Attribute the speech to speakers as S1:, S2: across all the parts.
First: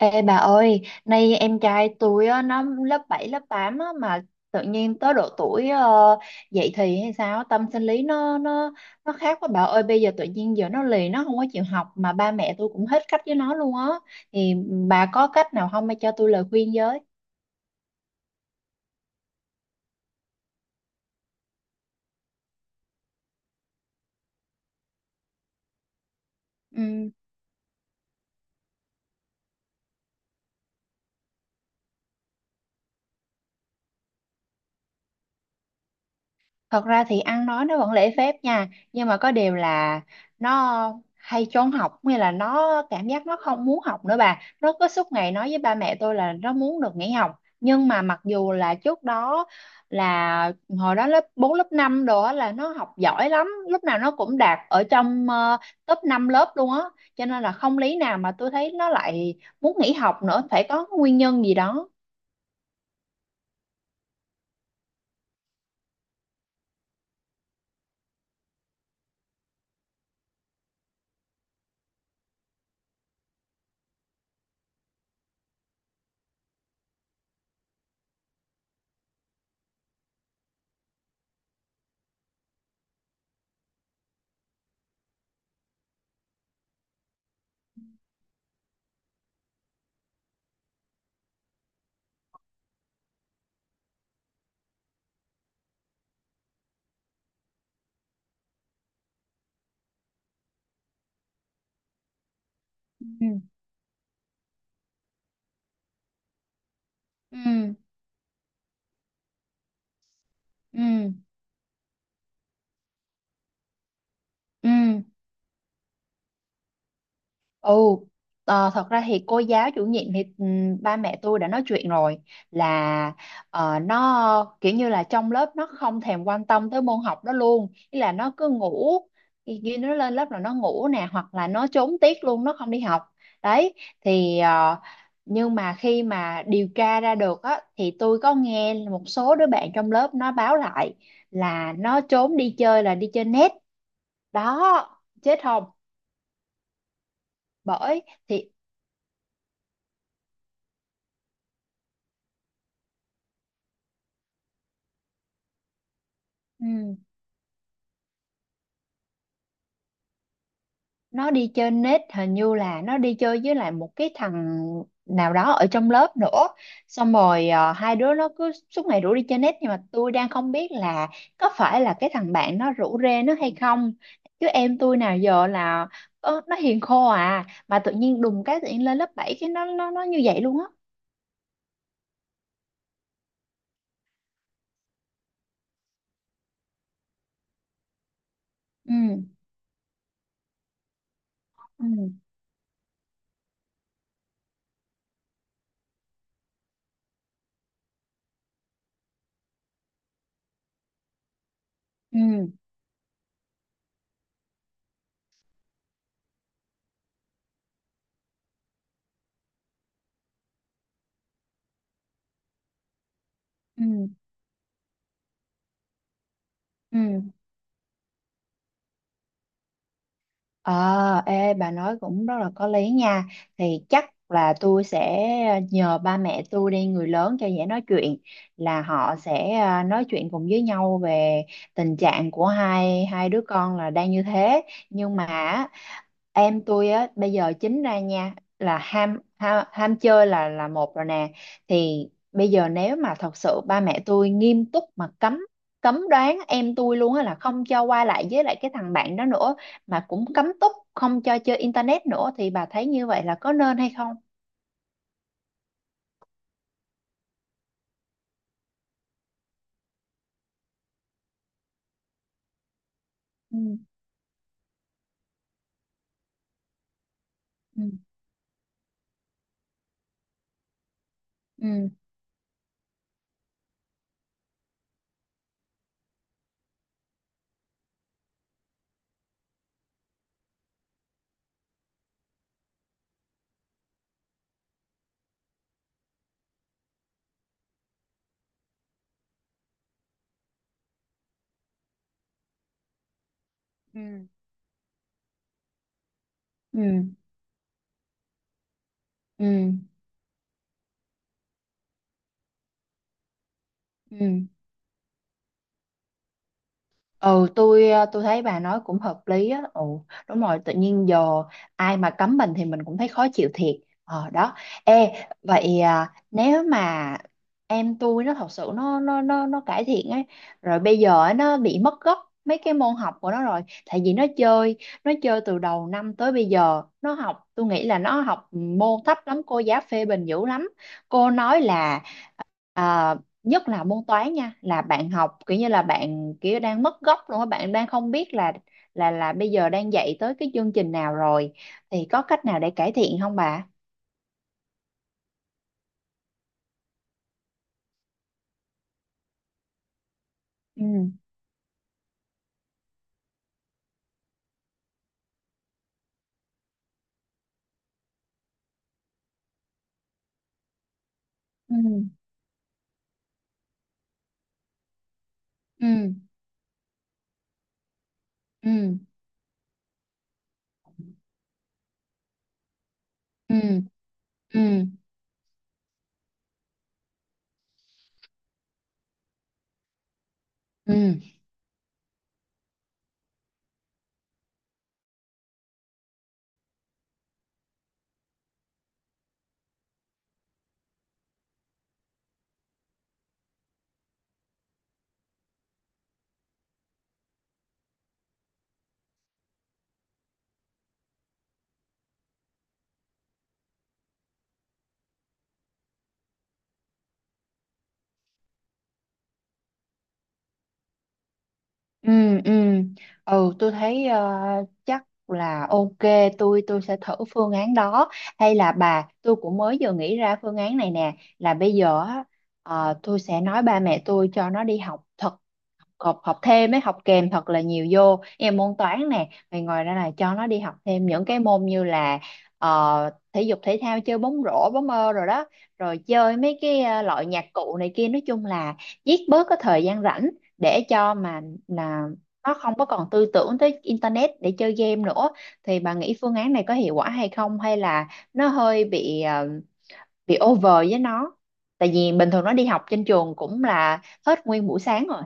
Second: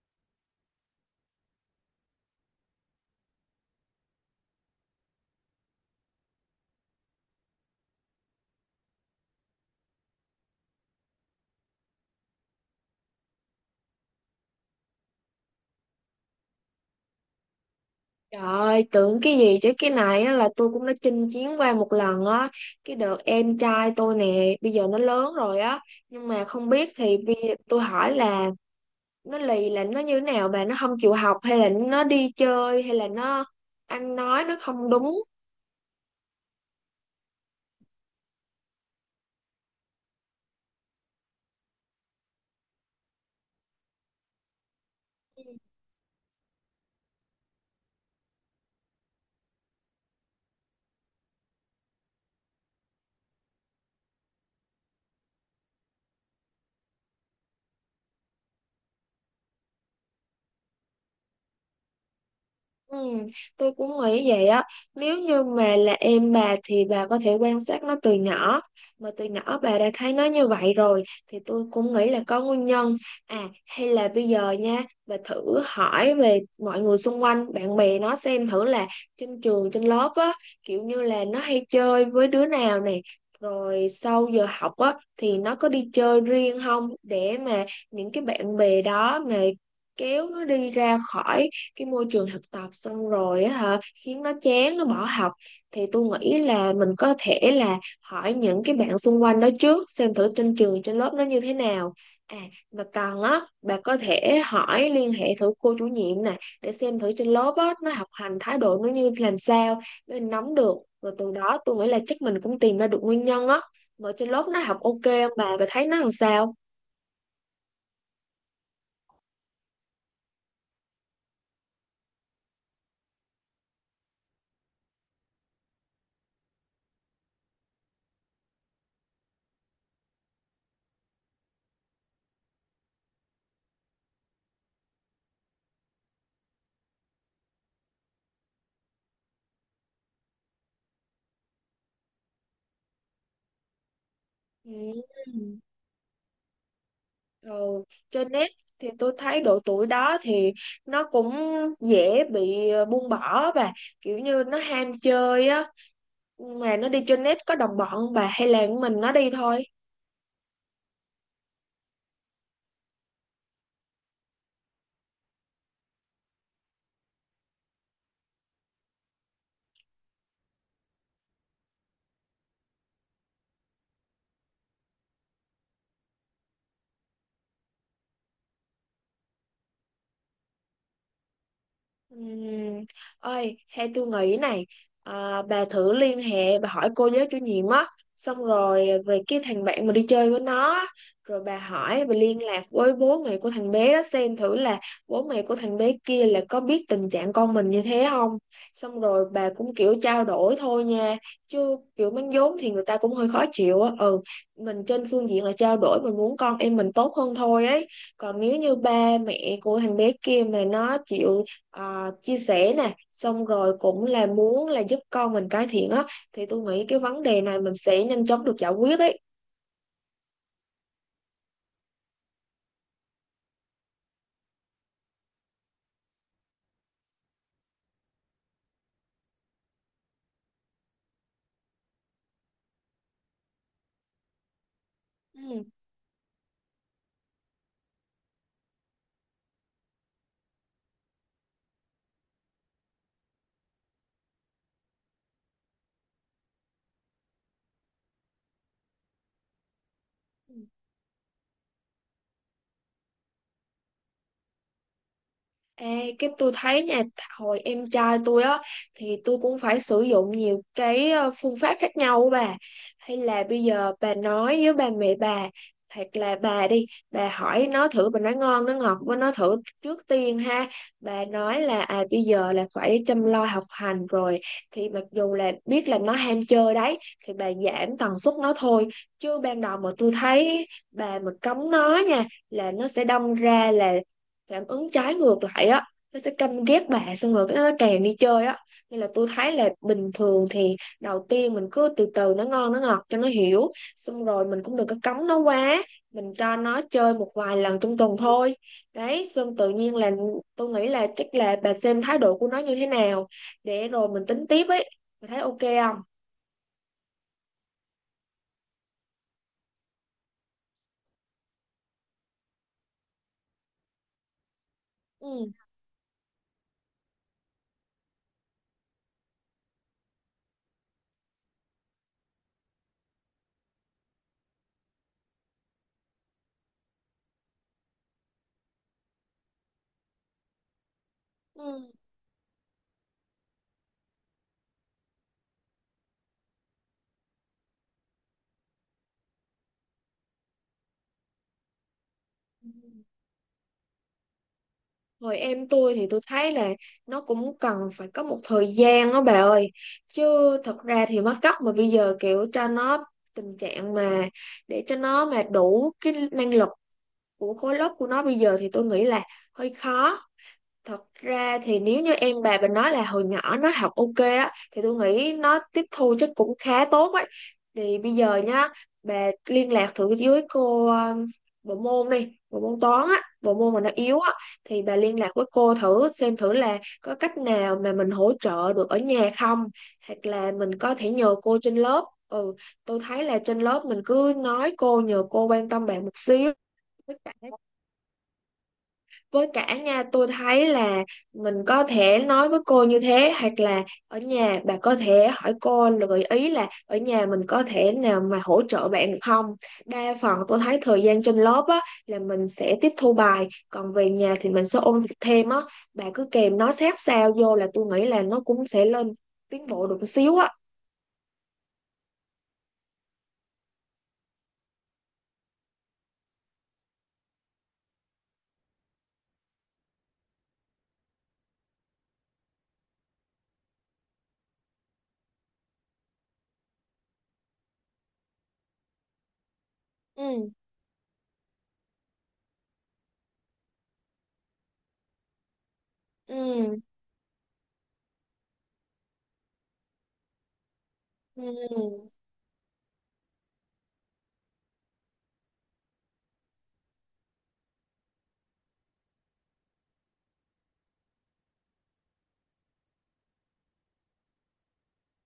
S1: Ê bà ơi, nay em trai tôi á, nó lớp 7 lớp 8 á, mà tự nhiên tới độ tuổi dậy thì hay sao, tâm sinh lý nó khác quá bà ơi. Bây giờ tự nhiên giờ nó lì, nó không có chịu học mà ba mẹ tôi cũng hết cách với nó luôn á, thì bà có cách nào không, hay cho tôi lời khuyên với.
S2: Trời ơi, tưởng cái gì chứ cái này á là tôi cũng đã chinh chiến qua một lần á. Cái đợt em trai tôi nè, bây giờ nó lớn rồi á. Nhưng mà không biết
S1: Ừ.
S2: thì bây giờ tôi hỏi là nó lì là nó như thế nào bà. Nó không chịu học hay là nó đi chơi hay là nó ăn nói nó không đúng?
S1: Thật ra thì ăn nói nó vẫn lễ phép nha. Nhưng mà có điều là nó hay trốn học. Nghĩa là nó cảm giác nó không muốn học nữa bà. Nó cứ suốt ngày nói với ba mẹ tôi là nó muốn được nghỉ học. Nhưng mà mặc dù là trước đó là hồi đó lớp 4 lớp 5 đồ á là nó học giỏi lắm. Lúc nào nó cũng đạt ở trong top 5 lớp luôn á. Cho nên là không lý nào mà tôi thấy nó lại muốn nghỉ học nữa. Phải có nguyên nhân gì đó.
S2: Ừ, tôi cũng nghĩ vậy á, nếu như mà là em bà thì bà có thể quan sát nó từ nhỏ, mà từ nhỏ bà đã thấy nó như vậy rồi thì tôi cũng nghĩ là có nguyên nhân. À hay là bây giờ nha, bà thử hỏi về mọi người xung quanh bạn bè nó xem thử là trên trường trên lớp á, kiểu như là nó hay chơi với đứa nào nè, rồi sau giờ học á thì nó có đi chơi riêng không, để mà những cái bạn bè đó mà kéo nó đi ra khỏi cái môi trường thực tập xong rồi á hả, khiến nó chán nó bỏ học. Thì tôi nghĩ là mình có thể là hỏi những cái bạn xung quanh đó trước xem thử trên trường trên lớp nó như thế nào. À mà còn
S1: Ừ.
S2: á, bà có thể hỏi liên hệ thử cô chủ nhiệm nè, để xem thử trên lớp á
S1: Ừ.
S2: nó học hành thái độ nó như làm sao, để mình nắm được, rồi
S1: Ừ.
S2: từ đó tôi nghĩ là chắc mình cũng tìm ra được nguyên nhân á. Mà trên lớp nó
S1: Ừ.
S2: học ok không bà, bà thấy nó làm sao?
S1: Ồ, thật ra thì cô giáo chủ nhiệm thì ba mẹ tôi đã nói chuyện rồi, là nó kiểu như là trong lớp nó không thèm quan tâm tới môn học đó luôn, ý là nó cứ ngủ, khi khi nó lên lớp là nó ngủ nè, hoặc là nó trốn tiết luôn, nó không đi học. Đấy, thì nhưng mà khi mà điều tra ra được á thì tôi có nghe một số đứa bạn trong lớp nó báo lại là nó trốn đi chơi, là đi chơi net. Đó, chết
S2: Ừ.
S1: không?
S2: Ừ,
S1: Bởi
S2: trên net
S1: thì
S2: thì tôi thấy độ tuổi đó thì nó cũng dễ bị buông bỏ và kiểu như nó ham chơi á. Mà nó
S1: ừ.
S2: đi trên net có đồng bọn không bà, hay là mình nó đi thôi?
S1: Nó đi chơi nết hình như là nó đi chơi với lại một cái thằng nào đó ở trong lớp nữa, xong rồi hai đứa nó cứ suốt ngày rủ đi chơi nết. Nhưng mà tôi đang không biết là có phải là cái thằng bạn nó rủ rê nó hay không, chứ em tôi nào giờ là nó hiền khô à, mà tự nhiên đùng cái, tự nhiên lên lớp 7 cái nó như vậy luôn á.
S2: Ừm, Ơi hay tôi nghĩ này, à, bà thử liên hệ bà hỏi cô giáo chủ nhiệm á, xong rồi về
S1: Ừ.
S2: cái thằng bạn mà đi chơi với nó á, rồi bà hỏi
S1: Ừ.
S2: bà liên lạc với bố mẹ của thằng bé đó xem thử là bố mẹ của thằng bé kia là có biết tình trạng con mình như thế không. Xong rồi bà cũng kiểu trao đổi thôi nha, chứ kiểu mắng
S1: Ừ.
S2: vốn thì người ta cũng hơi khó chịu á, ừ. Mình trên phương diện là trao đổi, mình muốn con em mình tốt hơn thôi ấy. Còn nếu như ba mẹ của thằng bé kia mà nó chịu chia sẻ nè, xong rồi cũng
S1: Ừ.
S2: là muốn là giúp con mình cải thiện á, thì tôi nghĩ cái vấn
S1: Ừ.
S2: đề này mình sẽ nhanh chóng được giải quyết ấy.
S1: Ờ, ê, bà nói cũng rất là có lý nha. Thì chắc là tôi sẽ nhờ ba mẹ tôi đi, người lớn cho dễ nói chuyện, là họ sẽ à, nói chuyện cùng với nhau về tình trạng của hai hai đứa con là đang như thế. Nhưng mà
S2: Ừ.
S1: á, em tôi á bây giờ chính ra nha là ham, ham, ham chơi là một rồi nè. Thì bây giờ nếu mà thật sự ba mẹ tôi nghiêm túc mà cấm, cấm đoán em tôi luôn á, là không cho qua lại với lại cái thằng bạn đó nữa, mà cũng cấm túc không cho chơi internet nữa, thì bà thấy như vậy là có nên hay không?
S2: Ê, cái tôi thấy nha, hồi em trai tôi á thì tôi cũng phải sử dụng nhiều cái phương pháp khác nhau á bà. Hay là
S1: Ừ,
S2: bây giờ bà nói với ba mẹ bà, hoặc là bà đi bà hỏi
S1: ừ,
S2: nó thử, bà nói ngon nó ngọt với nó thử trước tiên ha. Bà nói là
S1: ừ,
S2: à bây giờ là phải chăm lo học hành rồi, thì mặc dù là biết là nó ham chơi đấy thì bà giảm tần suất nó thôi. Chứ ban đầu mà tôi thấy bà mà cấm nó nha là nó sẽ đâm ra là phản ứng trái ngược lại á, nó sẽ căm ghét bà xong rồi cái nó càng đi chơi á. Nên là tôi thấy là bình thường thì đầu tiên mình cứ từ từ nó ngon nó ngọt cho nó hiểu,
S1: ừ.
S2: xong rồi mình cũng đừng có cấm nó quá, mình cho nó
S1: Ừ,
S2: chơi một vài lần trong tuần thôi. Đấy xong tự
S1: ừ,
S2: nhiên là tôi nghĩ là chắc là bà xem thái độ của nó như thế nào để rồi mình
S1: ừ.
S2: tính tiếp ấy. Bà thấy ok không?
S1: Ừ, tôi tôi thấy bà nói cũng hợp lý á. Ừ, đúng rồi, tự nhiên giờ ai mà cấm mình thì mình cũng thấy khó chịu thiệt. Ờ đó. Ê,
S2: Ừ.
S1: vậy à, nếu mà em tôi nó thật sự nó cải thiện ấy, rồi bây giờ ấy, nó bị mất gốc mấy cái môn học của nó rồi, tại vì nó chơi từ đầu năm tới bây giờ, nó học, tôi nghĩ là nó học môn thấp lắm, cô giáo phê bình dữ lắm. Cô nói là à, nhất là môn toán nha, là bạn học kiểu như là bạn kiểu đang mất gốc luôn á, bạn đang không biết là là bây giờ đang dạy tới cái chương trình nào rồi, thì có cách nào
S2: Ừ.
S1: để cải thiện không bà?
S2: Hồi em tôi thì tôi thấy là nó cũng cần phải có một thời gian đó bà ơi. Chứ thật ra
S1: Ừ.
S2: thì mất cấp mà bây giờ kiểu cho nó tình trạng mà để cho nó mà đủ cái năng lực của khối lớp của nó bây giờ thì tôi nghĩ là hơi khó. Thật ra
S1: Ừ.
S2: thì nếu như em bà mình nói là hồi nhỏ nó học ok á thì tôi nghĩ nó tiếp thu
S1: Ừ.
S2: chắc cũng khá tốt ấy. Thì bây giờ nhá,
S1: Ừ.
S2: bà liên lạc thử với cô bộ môn đi, bộ môn toán á, bộ
S1: Ừ.
S2: môn mà nó yếu á,
S1: Ừ.
S2: thì
S1: Ừ.
S2: bà liên lạc với cô thử xem thử là có cách nào mà mình hỗ trợ được ở nhà không, hoặc là mình có thể
S1: Ừ.
S2: nhờ cô trên lớp. Ừ, tôi thấy là trên lớp mình cứ nói cô nhờ cô quan tâm bạn một xíu. Với cả với cả nha tôi thấy là mình có thể nói với cô như thế, hoặc là ở nhà bà có thể hỏi cô là gợi ý là ở nhà mình có thể nào mà hỗ trợ bạn được không. Đa phần tôi thấy thời gian trên lớp á là mình sẽ tiếp thu bài, còn về nhà thì mình sẽ ôn việc thêm á, bà cứ kèm nó sát sao vô là tôi nghĩ là nó cũng sẽ lên tiến bộ được một xíu á.
S1: Ừ. Ừ. Ừ. tôi thấy chắc là ok, tôi sẽ thử phương án đó. Hay là bà, tôi cũng mới vừa nghĩ ra phương án này nè, là bây giờ á, tôi sẽ nói ba mẹ tôi cho nó đi học thật, học, học thêm ấy, học kèm thật là nhiều vô em môn toán nè, rồi ngoài ra là cho nó
S2: Ừ.
S1: đi học thêm những cái môn như là thể dục thể thao, chơi bóng rổ, bóng mơ rồi đó, rồi chơi mấy
S2: Ừ.
S1: cái loại nhạc cụ này kia, nói chung là giết bớt cái thời gian rảnh, để cho mà
S2: Ừ.
S1: là nó không có còn tư tưởng tới internet để chơi game nữa. Thì bà nghĩ phương án này có hiệu quả hay không, hay là nó hơi bị bị over với nó, tại vì bình thường nó đi học trên trường cũng là hết nguyên buổi sáng rồi.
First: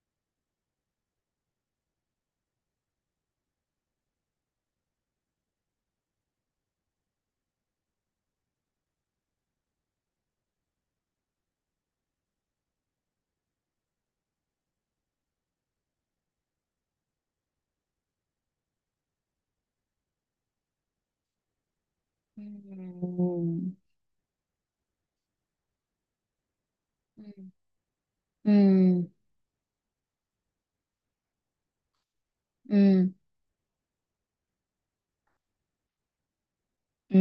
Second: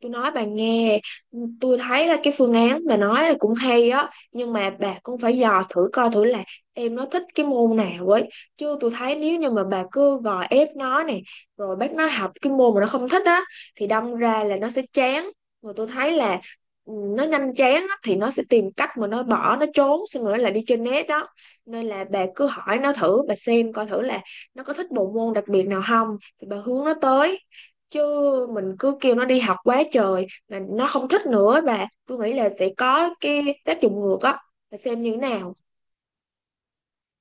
S2: Tôi nói bà nghe, tôi thấy là cái phương án bà nói là cũng hay á, nhưng mà bà cũng phải dò thử coi thử là em nó thích cái môn nào ấy. Chứ tôi thấy nếu như mà bà cứ gò ép nó này, rồi bắt nó học cái môn mà nó không thích á, thì đâm ra là nó sẽ chán. Mà tôi thấy là ừ, nó nhanh chán á, thì nó sẽ tìm cách mà nó bỏ, nó trốn, xong rồi nó lại đi trên net đó. Nên là bà cứ hỏi nó thử, bà xem
S1: Ừm.
S2: coi thử là nó có thích bộ môn đặc biệt nào không, thì bà hướng nó tới,
S1: Ừm.
S2: chứ mình cứ
S1: Ừm.
S2: kêu nó đi học quá trời mà nó không thích nữa bà, tôi nghĩ là sẽ
S1: Ừ, ừ.
S2: có cái tác dụng ngược á. Bà xem như thế nào?
S1: Ừ,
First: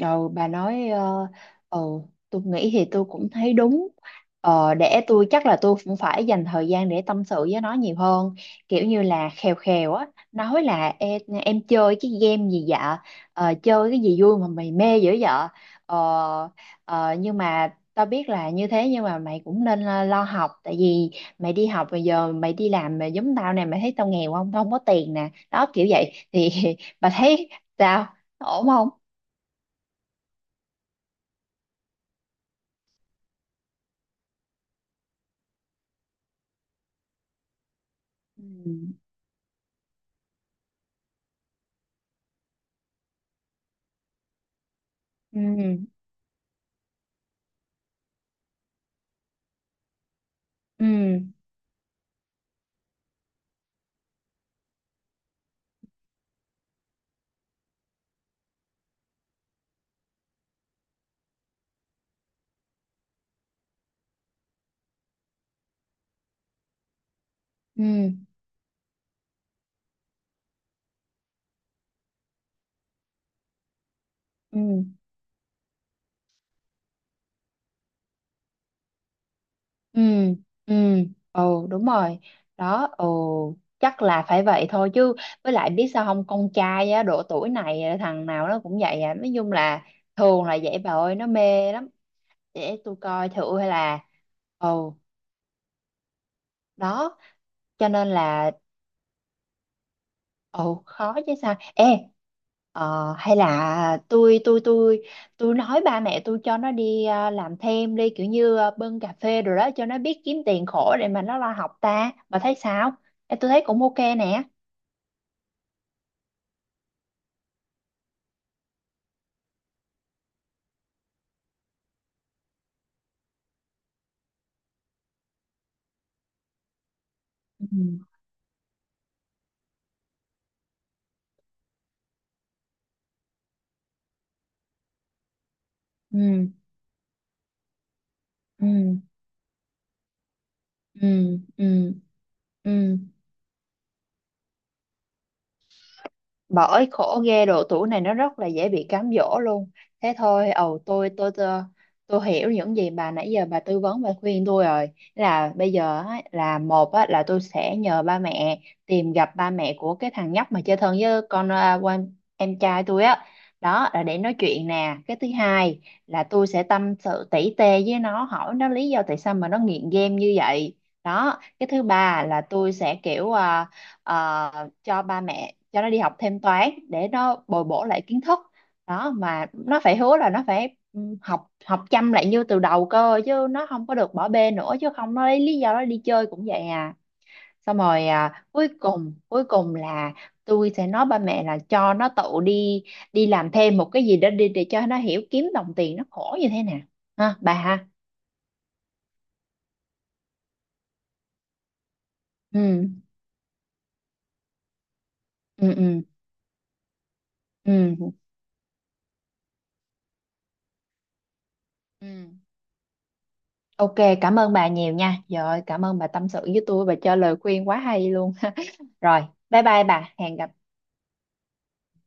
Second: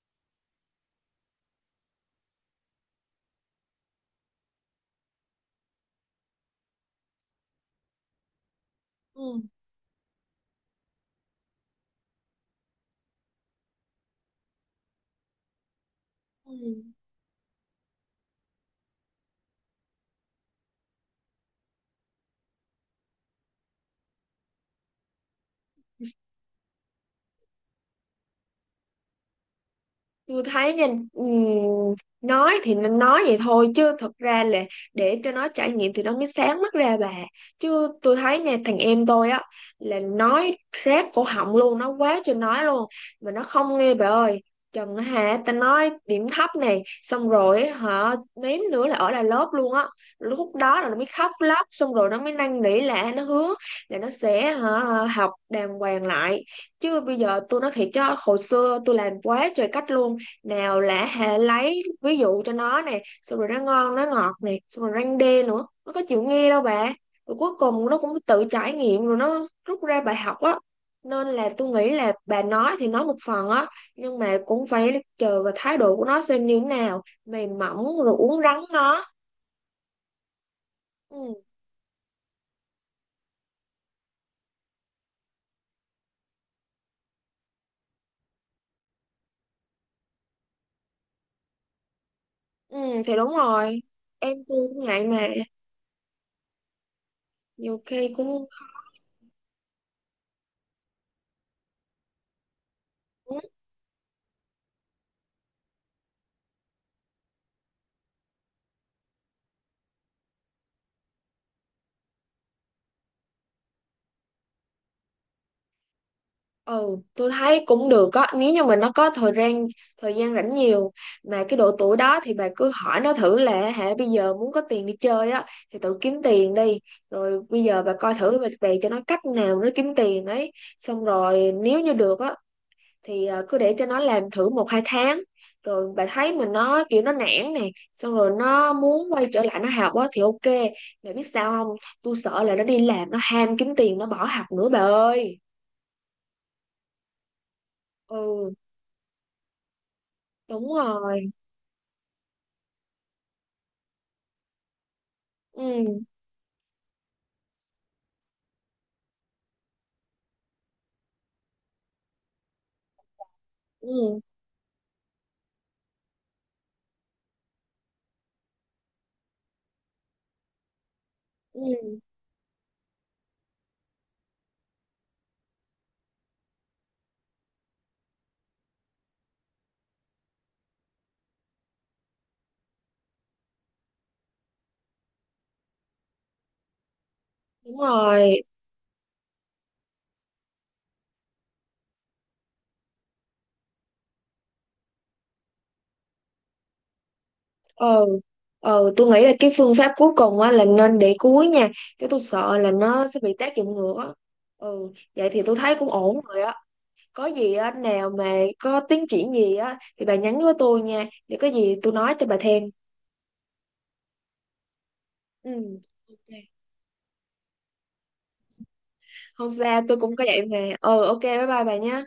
S1: ừ, bà nói ờ, ừ, tôi nghĩ thì tôi cũng thấy đúng. Ờ, để tôi, chắc là tôi cũng phải dành thời gian để tâm sự với nó nhiều hơn, kiểu như là
S2: Ừ.
S1: khèo khèo á, nói là em chơi cái game gì vậy? Ờ, chơi cái gì vui mà mày mê dữ vậy? ờ,
S2: Ừ.
S1: ờ, nhưng mà tao biết là như thế, nhưng mà mày cũng nên lo, lo học, tại vì mày đi học bây giờ, mày đi làm mà giống tao nè, mày thấy tao nghèo không, tao không có tiền nè, đó kiểu vậy thì bà thấy sao, ổn không?
S2: Tôi thấy nha, ừm, nói thì nên nói vậy thôi chứ thật ra là để cho nó trải nghiệm thì nó mới sáng mắt ra bà. Chứ tôi thấy nha thằng
S1: Ừ.
S2: em tôi á là nói rát cổ họng luôn, nó quá trời nói luôn mà nó không nghe bà ơi. Trần á hả, ta
S1: Ừ.
S2: nói điểm thấp này xong rồi á, hả, mém nữa là ở lại lớp luôn á. Lúc đó
S1: Ừ.
S2: là nó mới khóc lóc xong rồi nó mới năn nỉ là nó hứa là nó sẽ hả học đàng hoàng lại. Chứ bây giờ tôi nói thiệt chứ hồi xưa tôi làm quá trời cách luôn, nào là hệ lấy ví dụ cho nó nè, xong rồi nó ngon nó ngọt nè, xong rồi răng đê nữa, nó có chịu nghe đâu bà. Rồi cuối cùng nó
S1: Ừ.
S2: cũng tự trải nghiệm rồi nó rút ra bài học á. Nên là tôi nghĩ là bà nói thì nói một phần á, nhưng mà cũng
S1: Ừ.
S2: phải chờ vào thái độ của nó xem như thế nào, mềm mỏng rồi uốn rắn nó.
S1: Ừ. Ừ
S2: Ừ,
S1: ồ đúng rồi đó. Ồ chắc là phải vậy thôi chứ, với lại biết sao không, con trai á độ tuổi này á, thằng nào nó cũng vậy à, nói chung là thường là vậy bà ơi, nó mê lắm.
S2: ừ,
S1: Để tôi
S2: thì
S1: coi
S2: đúng
S1: thử, hay
S2: rồi,
S1: là
S2: em tôi cũng
S1: ồ
S2: ngại mà,
S1: đó
S2: nhiều
S1: cho nên
S2: khi cũng
S1: là ồ khó chứ sao. Ê, hay
S2: cũng
S1: là tôi tôi nói ba mẹ tôi cho nó đi làm thêm đi, kiểu như bưng cà phê rồi đó, cho nó biết kiếm tiền khổ để mà nó lo học ta, bà thấy sao? Ê, tôi thấy cũng ok nè.
S2: Ừ, tôi thấy cũng được á, nếu như mà nó có thời gian, thời gian rảnh nhiều, mà cái độ tuổi đó thì bà cứ hỏi nó thử là hả bây giờ muốn có tiền đi chơi á thì tự kiếm tiền đi. Rồi bây giờ bà
S1: Ừ.
S2: coi thử bà bày cho nó cách nào nó kiếm tiền ấy. Xong rồi nếu như được á thì à, cứ để cho nó làm thử một hai tháng. Rồi bà thấy
S1: Ừ.
S2: mình nó kiểu nó nản nè, xong rồi
S1: Ừ.
S2: nó muốn quay trở lại nó học á thì ok. Bà biết
S1: Ừ.
S2: sao không?
S1: Ừ.
S2: Tôi sợ là nó đi
S1: Ừ.
S2: làm nó ham kiếm tiền nó bỏ học nữa bà ơi.
S1: Bởi khổ ghê, độ tuổi này nó rất là
S2: Ừ,
S1: dễ bị cám dỗ luôn. Thế thôi,
S2: đúng
S1: ầu, tôi
S2: rồi.
S1: tôi tôi tôi hiểu những gì bà nãy giờ bà tư vấn và khuyên tôi rồi, là bây giờ
S2: Ừ.
S1: á, là một á, là tôi sẽ nhờ ba mẹ tìm gặp ba mẹ của cái thằng nhóc mà chơi thân với con à, quan- em trai tôi á, đó là để
S2: Ừ.
S1: nói chuyện nè. Cái thứ hai là tôi sẽ tâm sự tỉ tê với nó, hỏi nó lý do tại sao mà nó nghiện game như vậy. Đó, cái thứ
S2: Ừ,
S1: ba là tôi sẽ kiểu à, cho ba mẹ cho nó đi học thêm toán để nó bồi bổ lại kiến thức, đó, mà nó phải hứa là nó phải ừ, học, học chăm lại như từ đầu cơ, chứ nó không có được bỏ bê nữa, chứ không nó lấy lý do nó đi chơi cũng vậy à.
S2: đúng
S1: Xong rồi
S2: rồi.
S1: à, cuối cùng là tôi sẽ nói ba mẹ là cho nó tự đi, đi làm thêm một cái gì đó đi, để cho nó hiểu kiếm đồng tiền nó khổ như thế nào, ha bà ha.
S2: Ờ, ờ, tôi nghĩ là cái phương pháp cuối cùng á là nên để cuối nha, chứ tôi sợ là
S1: Ừ.
S2: nó sẽ bị tác dụng ngược á. Ừ, vậy thì tôi thấy
S1: Ừ.
S2: cũng
S1: Ừ.
S2: ổn rồi á. Có gì á nào
S1: Ừ.
S2: mà có tiến triển gì á thì bà nhắn với tôi nha, để có gì tôi nói cho
S1: Ừ.
S2: bà thêm.
S1: Ok, cảm ơn bà nhiều nha. Trời ơi,
S2: Ừ,
S1: cảm ơn bà
S2: ok.
S1: tâm sự với tôi và cho lời khuyên quá hay luôn. Rồi,
S2: Không
S1: bye
S2: sao,
S1: bye
S2: tôi
S1: bà,
S2: cũng có
S1: hẹn
S2: vậy mà.
S1: gặp
S2: Ừ, ok, bye bye bà nha.